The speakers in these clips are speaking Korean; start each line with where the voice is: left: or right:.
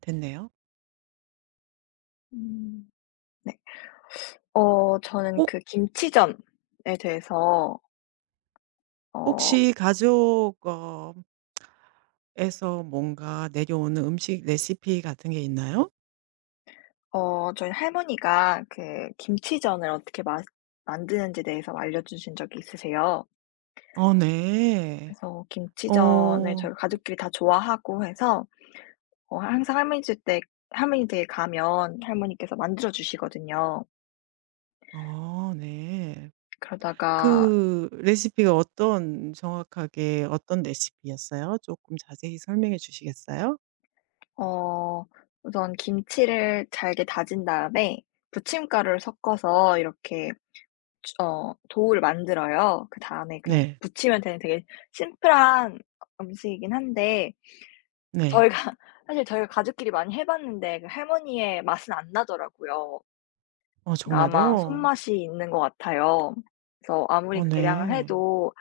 right: 됐네요.
left: 음 네. 저는
right: 혹
left: 그 김치전에 대해서 어
right: 혹시 가족 에서 뭔가 내려오는 음식 레시피 같은 게 있나요?
left: 저희 할머니가 그 김치전을 어떻게 만드는지에 대해서 알려 주신 적이 있으세요.
right: 어 네.
left: 그래서 김치전을
right: 어.
left: 저희 가족끼리 다 좋아하고 해서 항상 할머니 댁 때 할머니 댁에 가면 할머니께서 만들어 주시거든요.
right: 어 네.
left: 그러다가
right: 그 레시피가 어떤 정확하게 어떤 레시피였어요? 조금 자세히 설명해 주시겠어요?
left: 어 우선 김치를 잘게 다진 다음에 부침가루를 섞어서 이렇게 도우를 만들어요. 그다음에 그냥
right: 네.
left: 부치면 되는 되게 심플한 음식이긴 한데 저희가
right: 네.
left: 사실 저희가 가족끼리 많이 해 봤는데 그 할머니의 맛은 안 나더라고요.
right: 어
left: 그러니까 아마
right: 정말요?
left: 손맛이 있는 것 같아요. 그래서 아무리
right: 어
left: 계량을
right: 네.
left: 해도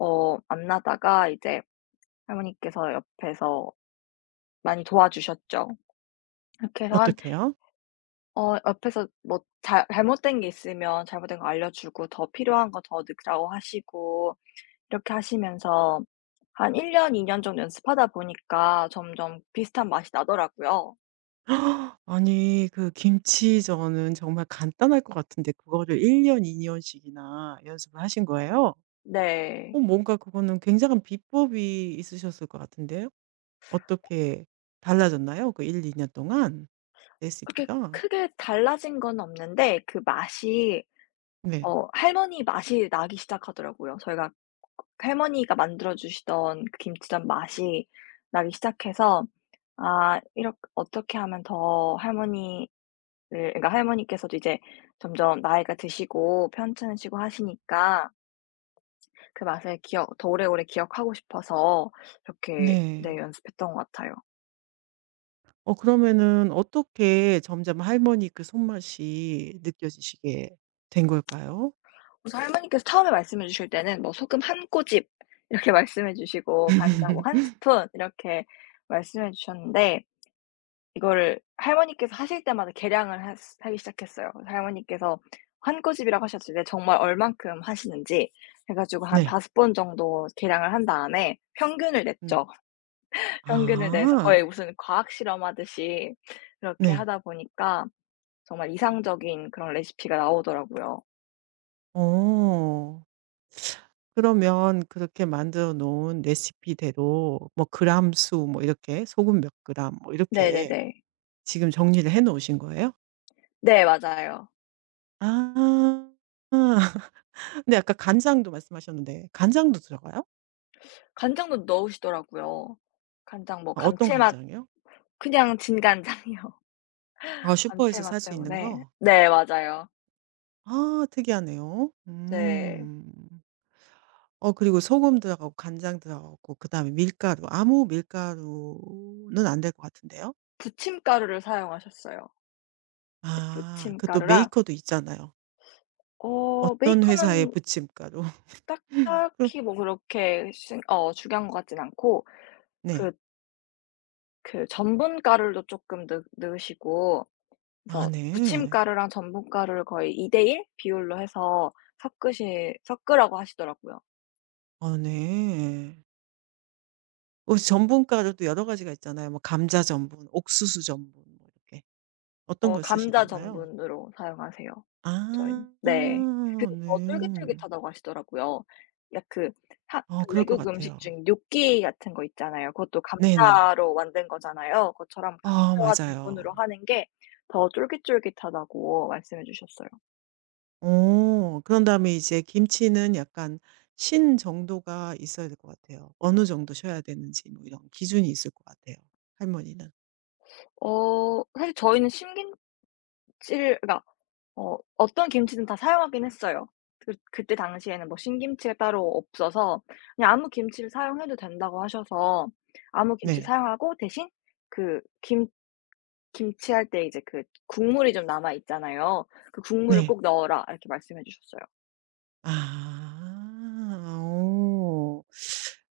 left: 안 나다가 이제 할머니께서 옆에서 많이 도와주셨죠. 이렇게 해서 한
right: 어떻게요?
left: 어 옆에서 뭐 잘 잘못된 게 있으면 잘못된 거 알려 주고 더 필요한 거 더 넣으라고 하시고 이렇게 하시면서 한 1년 년, 2년 정도 연습하다 보니까 점점 비슷한 맛이 나더라고요.
right: 아니 그 김치전은 정말 간단할 것 같은데 그거를 1 년, 2 년씩이나 연습을 하신 거예요?
left: 네.
right: 어 뭔가 그거는 굉장한 비법이 있으셨을 것 같은데요. 어떻게 달라졌나요? 그 1~2년 동안
left: 그렇게
right: 레시피가?
left: 크게 달라진 건 없는데 그 맛이
right: 네.
left: 할머니 맛이 나기 시작하더라고요. 저희가 할머니가 만들어 주시던 그 김치전 맛이 나기 시작해서 아 이렇 어떻게 하면 더 할머니를, 그러니까 할머니께서도 이제 점점 나이가 드시고 편찮으시고 하시니까 그 맛을 기억 더 오래오래 기억하고 싶어서 이렇게 네
right: 네.
left: 연습했던 것 같아요.
right: 어 그러면은 어떻게 점점 할머니 그 손맛이 느껴지시게 된 걸까요?
left: 그래서 할머니께서 처음에 말씀해 주실 때는 뭐 "소금 한 꼬집." 이렇게 말씀해 주시고 "간장 뭐 한 스푼." 이렇게 말씀해 주셨는데, 이거를 할머니께서 하실 때마다 계량을 하 하기 시작했어요. 그래서 할머니께서 한 꼬집이라고 하셨을 때 정말 얼만큼 하시는지 해 가지고 한
right: 네.
left: 5번 정도 계량을 한 다음에 평균을
right: 네.
left: 냈죠. 평균을 내서 거의
right: 아.
left: 무슨 과학 실험하듯이 그렇게
right: 네.
left: 하다 보니까 정말 이상적인 그런 레시피가 나오더라고요.
right: 어. 그러면 그렇게 만들어 놓은 레시피대로 뭐 그램 수 뭐 이렇게 소금 몇 그램 뭐 이렇게
left: 네네네.
right: 지금 정리를 해 놓으신 거예요?
left: 네, 맞아요.
right: 아. 근데 아까 간장도 말씀하셨는데 간장도 들어가요?
left: 간장도 넣으시더라고요. 간장 뭐
right: 아 어떤
left: 감칠맛,
right: 간장이요?
left: 그냥 진간장이요.
right: 아 슈퍼에서
left: 감칠맛
right: 살 수 있는
left: 때문에.
right: 거?
left: 네, 맞아요.
right: 아 특이하네요.
left: 네.
right: 음. 어 그리고 소금 들어가고 간장 들어가고 그다음에 밀가루 아무 밀가루는 안 될 것 같은데요?
left: 부침가루를 사용하셨어요. 네,
right: 아 그것도
left: 부침가루랑
right: 메이커도 있잖아요. 어떤 회사의
left: 베이컨은,
right: 부침가루.
left: 딱
right: 그럼
left: 딱히 뭐 그렇게 신 어 중요한 것 같진 않고 그
right: 네.
left: 그 전분가루도 쪼끔 넣 넣으시고,
right: 아
left: 그래서
right: 네.
left: 부침가루랑 전분가루를 거의 2:1 비율로 해서 섞으시 섞으라고 하시더라고요.
right: 아 네. 어 전분가루도 여러 가지가 있잖아요. 뭐 감자 전분, 옥수수 전분 뭐 이렇게. 어떤 걸
left: 감자
right: 쓰시던가요?
left: 전분으로 사용하세요, 저희는.
right: 아
left: 네. 더
right: 네.
left: 쫄깃쫄깃하다고 하시더라고요. 약 그 하
right: 어
left: 그
right: 그럴 것
left: 외국 음식
right: 같아요.
left: 중에 뇨끼 같은 거 있잖아요. 그것도
right: 네네.
left: 감자로 만든 거잖아요. 그것처럼
right: 아
left: 감자와 전분으로
right: 맞아요.
left: 하는 게 더 쫄깃쫄깃하다고 말씀해 주셨어요.
right: 어 그런 다음에 이제 김치는 약간 신 정도가 있어야 될 것 같아요. 어느 정도 쉬어야 되는지 뭐 이런 기준이 있을 것 같아요, 할머니는.
left: 사실 저희는 신김치를 그러니까 어떤 김치든 다 사용하긴 했어요. 그때 당시에는 뭐 신김치가 따로 없어서 그냥 아무 김치를 사용해도 된다고 하셔서 아무 김치
right: 네.
left: 사용하고, 대신 그 김 김치 할 때 이제 그 국물이 좀 남아 있잖아요. "그 국물을
right: 네.
left: 꼭 넣어라." 이렇게 말씀해 주셨어요.
right: 아. 오,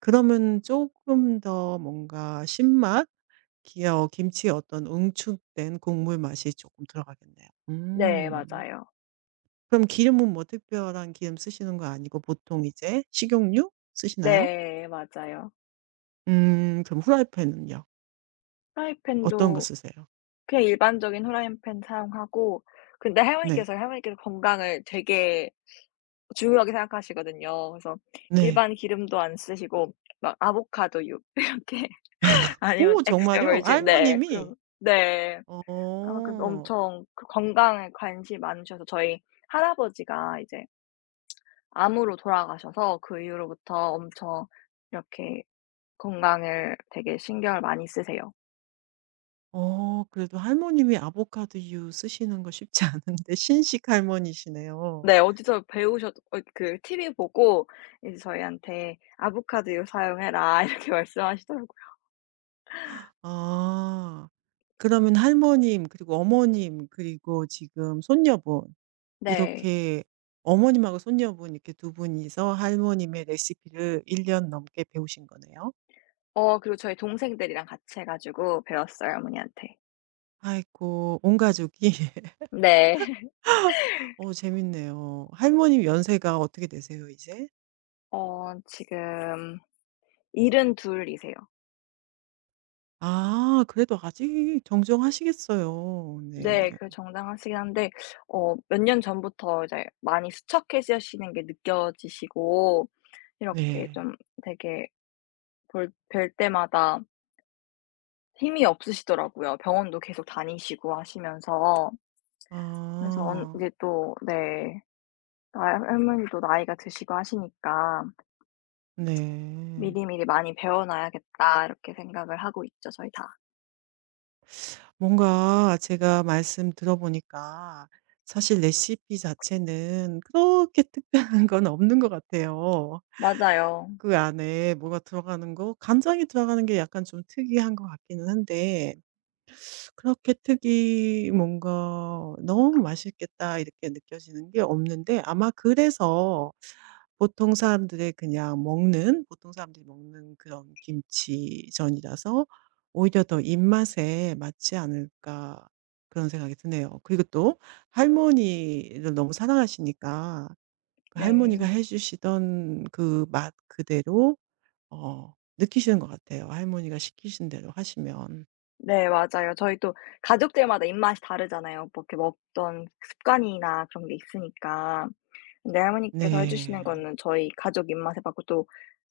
right: 그러면 조금 더 뭔가 신맛? 기어 김치의 어떤 응축된 국물 맛이 조금 들어가겠네요.
left: 네,
right: 음.
left: 맞아요.
right: 그럼 기름은 뭐 특별한 기름 쓰시는 거 아니고 보통 이제 식용유 쓰시나요?
left: 네, 맞아요.
right: 음. 그럼 후라이팬은요, 어떤 거
left: 프라이팬도,
right: 쓰세요?
left: 그냥 일반적인 후라이팬 사용하고. 근데
right: 네.
left: 할머니께서 건강을 되게 중요하게 생각하시거든요. 그래서
right: 네.
left: 일반 기름도 안 쓰시고 막 아보카도유 이렇게, 아니면
right: 오,
left: 엑스트라
right: 정말요?
left: 버진. 네. 그
right: 할머님이?
left: 럼 네. 아, 그래서
right: 어.
left: 엄청 그 건강에 관심이 많으셔서, 저희 할아버지가 이제 암으로 돌아가셔서, 그 이후로부터 엄청 이렇게 건강을 되게 신경을 많이 쓰세요.
right: 어 그래도 할머님이 아보카도유 쓰시는 거 쉽지 않은데 신식 할머니시네요.
left: 네. 어디서 배우셨 어 그 TV 보고 이제 저희한테 "아보카도유 사용해라." 이렇게 말씀하시더라고요.
right: 아. 그러면 할머님 그리고 어머님 그리고 지금 손녀분
left: 네.
right: 이렇게 어머님하고 손녀분 이렇게 두 분이서 할머님의 레시피를 1년 넘게 배우신 거네요.
left: 그리고 저희 동생들이랑 같이 해 가지고 배웠어요, 어머니한테.
right: 아이고, 온 가족이
left: 네.
right: 어 재밌네요. 할머님 연세가 어떻게 되세요 이제?
left: 지금 72 이세요.
right: 아 그래도 아직 정정하시겠어요. 네.
left: 네, 그 정장하시긴 한데 몇 년 전부터 이제 많이 수척해지시는 게 느껴지시고, 이렇게
right: 네.
left: 좀 되게 볼 뵐 때마다 힘이 없으시더라고요. 병원도 계속 다니시고 하시면서. 그래서 언
right: 아.
left: 이제 또 네 나이 할머니도 나이가 드시고 하시니까
right: 네.
left: '미리미리 많이 배워놔야겠다.' 이렇게 생각을 하고 있죠, 저희 다.
right: 뭔가 제가 말씀 들어보니까 사실 레시피 자체는 그렇게 특별한 건 없는 것 같아요.
left: 맞아요.
right: 그 안에 뭐가 들어가는 거, 간장이 들어가는 게 약간 좀 특이한 것 같기는 한데 그렇게 특이 뭔가 '너무 맛있겠다.' 이렇게 느껴지는 게 없는데 아마 그래서 보통 사람들이 먹는 그런 김치전이라서 오히려 더 입맛에 맞지 않을까, 그런 생각이 드네요. 그리고 또 할머니를 너무 사랑하시니까 그 할머니가
left: 네.
right: 해 주시던 그 맛 그대로 어 느끼시는 것 같아요, 할머니가 시키신 대로 하시면.
left: 네, 맞아요. 저희 또 가족들마다 입맛이 다르잖아요. 뭐 이렇게 먹던 습관이나 그런 게 있으니까. 근데 할머니께서 해 주시는
right: 네.
left: 거는 저희 가족 입맛에 맞고, 또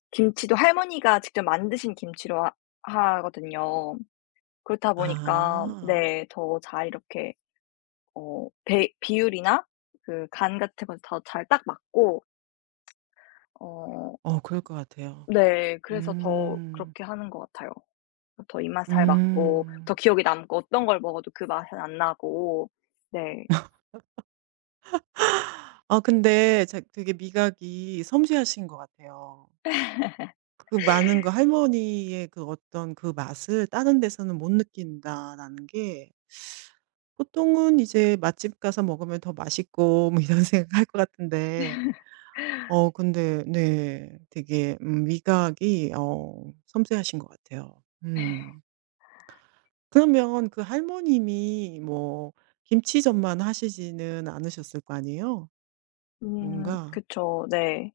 left: 김치도 할머니가 직접 만드신 김치로 하 하거든요. 그렇다 보니까
right: 아.
left: 네 더 잘 이렇게 배 비율이나 그 간 같은 것도 더 잘 딱 맞고. 어
right: 어 그럴 것 같아요.
left: 네. 그래서 더
right: 음.
left: 그렇게 하는 것 같아요. 더 입맛 잘 맞고 더
right: 음.
left: 기억에 남고, 어떤 걸 먹어도 그 맛은 안 나고. 네.
right: 아 근데 자 되게 미각이 섬세하신 것 같아요. 그 많은 그 할머니의 그 어떤 그 맛을 '다른 데서는 못 느낀다.'라는 게 보통은 이제 '맛집 가서 먹으면 더 맛있고.' 뭐 이런 생각할 것 같은데 어 근데 네 되게 미각이 어 섬세하신 것 같아요. 음. 그러면 그 할머님이 뭐 김치전만 하시지는 않으셨을 거 아니에요?
left: 음,
right: 뭔가
left: 그쵸. 네.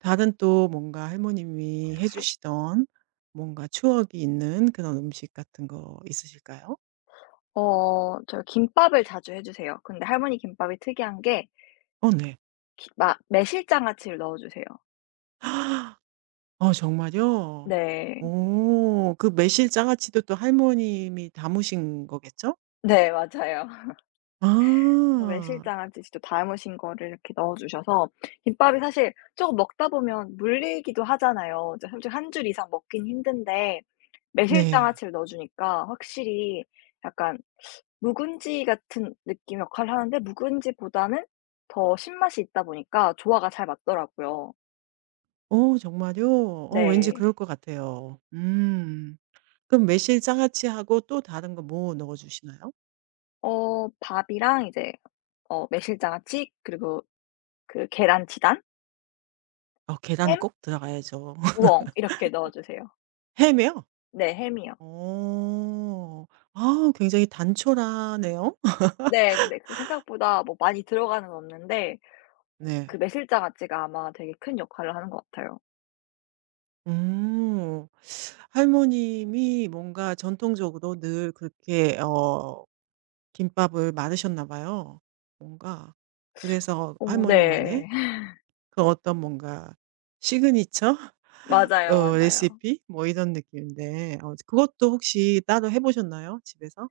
right: 다른 또 뭔가 할머님이 해 주시던 뭔가 추억이 있는 그런 음식 같은 거 있으실까요?
left: 제가 김밥을 자주 해 주세요. 근데 할머니 김밥이 특이한 게
right: 어 네.
left: 기 막 매실장아찌를 넣어 주세요.
right: 어 정말요?
left: 네.
right: 오. 그 매실 장아찌도 또 할머님이 담으신 거겠죠?
left: 네, 맞아요. 그래서
right: 아.
left: 매실장아찌 직접 담으신 거를 이렇게 넣어 주셔서. 김밥이 사실 조금 먹다 보면 물리기도 하잖아요. 이제 솔직히 한 줄 이상 먹긴 힘든데, 매실
right: 네.
left: 장아찌를 넣어주니까 확실히 약간 묵은지 같은 느낌 역할을 하는데, 묵은지보다는 더 신맛이 있다 보니까 조화가 잘 맞더라고요.
right: 어 정말요? 어 왠지
left: 네.
right: 그럴 것 같아요. 음. 그럼 매실, 장아찌하고 또 다른 거 뭐 넣어 주시나요?
left: 밥이랑 이제 매실 장아찌, 그리고 그 계란 치단,
right: 어
left: 햄,
right: 계란은 꼭 들어가야죠.
left: 우엉 이렇게 넣어 주세요.
right: 햄이요?
left: 네, 햄이요.
right: 어. 아 굉장히 단촐하네요.
left: 네, 네. 그 생각보다 뭐 많이 들어가는 건 없는데,
right: 네.
left: 그 매실 장아찌가 아마 되게 큰 역할을 하는 것 같아요.
right: 음. 할머님이 뭔가 전통적으로 늘 그렇게 어 김밥을 말으셨나 봐요. 뭔가 그래서
left: 오,
right: 할머니만의
left: 네.
right: 그 어떤 뭔가 시그니처
left: 맞아요,
right: 어
left: 맞아요.
right: 레시피 뭐 이런 느낌인데 어 그것도 혹시 따로 해 보셨나요? 집에서?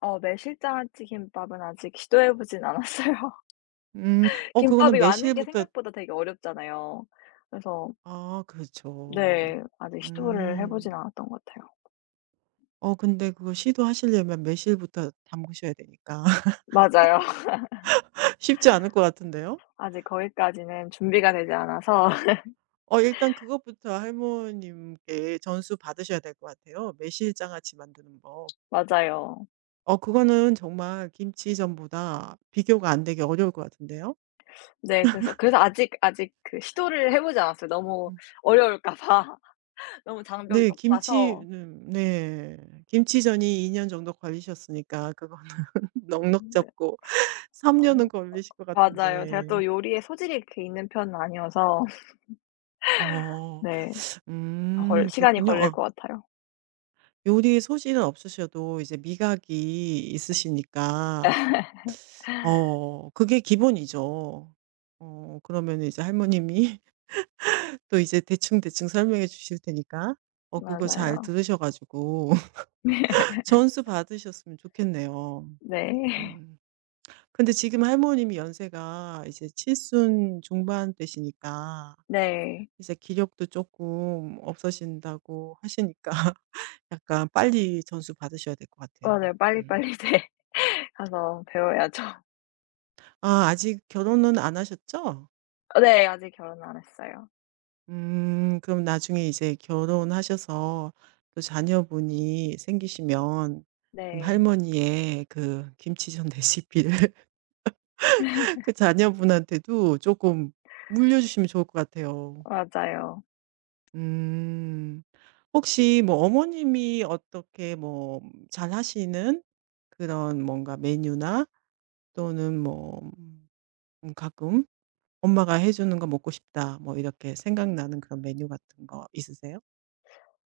left: 매실장아찌 김밥은 아직 시도해 보진 않았어요.
right: 음. 어 그거는
left: 김밥이 많은 게
right: 매실부터
left: 생각보다 되게 어렵잖아요. 그래서
right: 아
left: 네
right: 그렇죠.
left: 아직 시도를 해 보진
right: 음.
left: 않았던 것 같아요.
right: 어 근데 그거 시도하시려면 매실부터 담그셔야 되니까
left: 맞아요.
right: 쉽지 않을 것 같은데요.
left: 아직 거기까지는 준비가 되지 않아서.
right: 어 일단 그것부터 할머님께 전수 받으셔야 될 것 같아요. 매실 장아찌 만드는 법.
left: 맞아요.
right: 어 그거는 정말 김치전보다 비교가 안 되게 어려울 것 같은데요.
left: 네, 그래서 아직 그 시도를 해 보지 않았어요. 너무
right: 음.
left: 어려울까 봐. 너무 장벽이
right: 네.
left: 높아서.
right: 김치는 네. 김치전이 2년 정도 걸리셨으니까 그거는 넉넉
left: 네.
right: 잡고 3
left: 아,
right: 년은 걸리실 것
left: 맞아요. 제가
right: 같은데.
left: 또 요리에 소질이 렇게 있는 편은 아니어서.
right: 어.
left: 네, 더 걸 시간이
right: 그렇군요.
left: 걸릴
right: 아
left: 것 같아요.
right: 요리 소질은 없으셔도 이제 미각이 있으시니까 어 그게 기본이죠. 어 그러면 이제 할머님이 또 이제 대충대충 설명해 주실 테니까 어 그거 잘
left: 맞아요.
right: 들으셔 가지고 전수 받으셨으면 좋겠네요.
left: 네.
right: 음. 근데 지금 할머님이 연세가 이제 칠순 중반 되시니까
left: 네.
right: 이제 기력도 조금 없어진다고 하시니까 약간 빨리 전수 받으셔야 될 것 같아요.
left: 맞아요.
right: 음.
left: 빨리빨리 네. 가서 배워야죠.
right: 아 아직 결혼은 안 하셨죠?
left: 어, 네. 아직 결혼 안 했어요.
right: 그럼 나중에 이제 결혼하셔서 또 자녀분이 생기시면 그럼
left: 네.
right: 할머니의 그 김치전 레시피를 그 자녀분한테도 조금 물려주시면 좋을 것 같아요.
left: 맞아요.
right: 음. 혹시 뭐 어머님이 어떻게 뭐 잘하시는 그런 뭔가 메뉴나 또는 뭐 가끔 '엄마가 해 주는 거 먹고 싶다.' 뭐 이렇게 생각나는 그런 메뉴 같은 거 있으세요?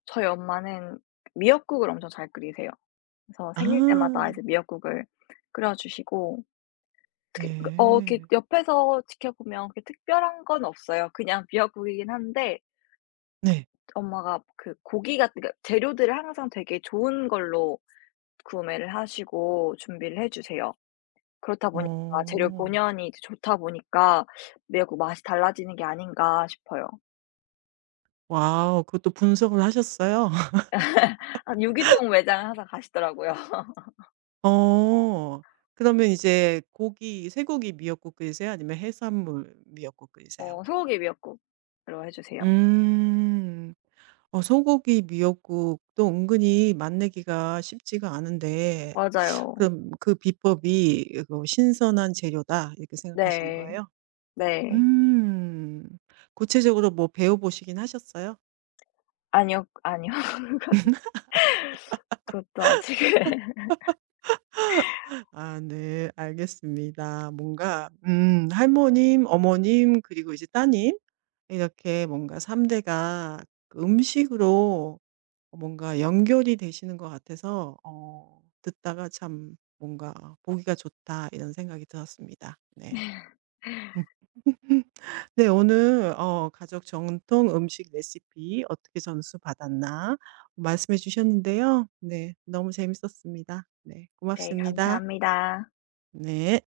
left: 저희 엄마는 미역국을 엄청 잘 끓이세요. 그래서 생일 때마다 이제
right: 아
left: 미역국을 끓여 주시고. 특히 그 이렇게
right: 네.
left: 옆에서 지켜보면 그렇게 특별한 건 없어요. 그냥 미역국이긴 한데,
right: 네.
left: 엄마가 그 고기 같은, 그러니까 재료들을 항상 되게 좋은 걸로 구매를 하시고 준비를 해 주세요. 그렇다 보니까 재료
right: 어.
left: 본연이 이제 좋다 보니까 매국 맛이 달라지는 게 아닌가 싶어요.
right: 와우. 그것도 분석을 하셨어요?
left: 아, 유기농 매장을 항상 가시더라고요.
right: 어. 그러면 이제 고기 쇠고기 미역국 끓이세요? 아니면 해산물 미역국 끓이세요?
left: 소고기 미역국으로 해 주세요.
right: 음. 어 소고기 미역국도 은근히 맛내기가 쉽지가 않은데
left: 맞아요.
right: 그럼 그 비법이 그 '신선한 재료다.' 이렇게 생각하시는
left: 네.
right: 거예요?
left: 네.
right: 음. 구체적으로 뭐 배워 보시긴 하셨어요?
left: 아니요, 아니요. 그것도 아직은.
right: 아 네. 알겠습니다. 뭔가 할머님, 어머님 그리고 이제 따님 이렇게 뭔가 3 대가 그 음식으로 뭔가 연결이 되시는 것 같아서 어 듣다가 참 뭔가 '보기가 좋다.' 이런 생각이 들었습니다. 네. 네. 오늘 어 가족 정통 음식 레시피 어떻게 전수 받았나 말씀해 주셨는데요. 네. 너무 재밌었습니다. 네.
left: 네,
right: 고맙습니다.
left: 감사합니다.
right: 네.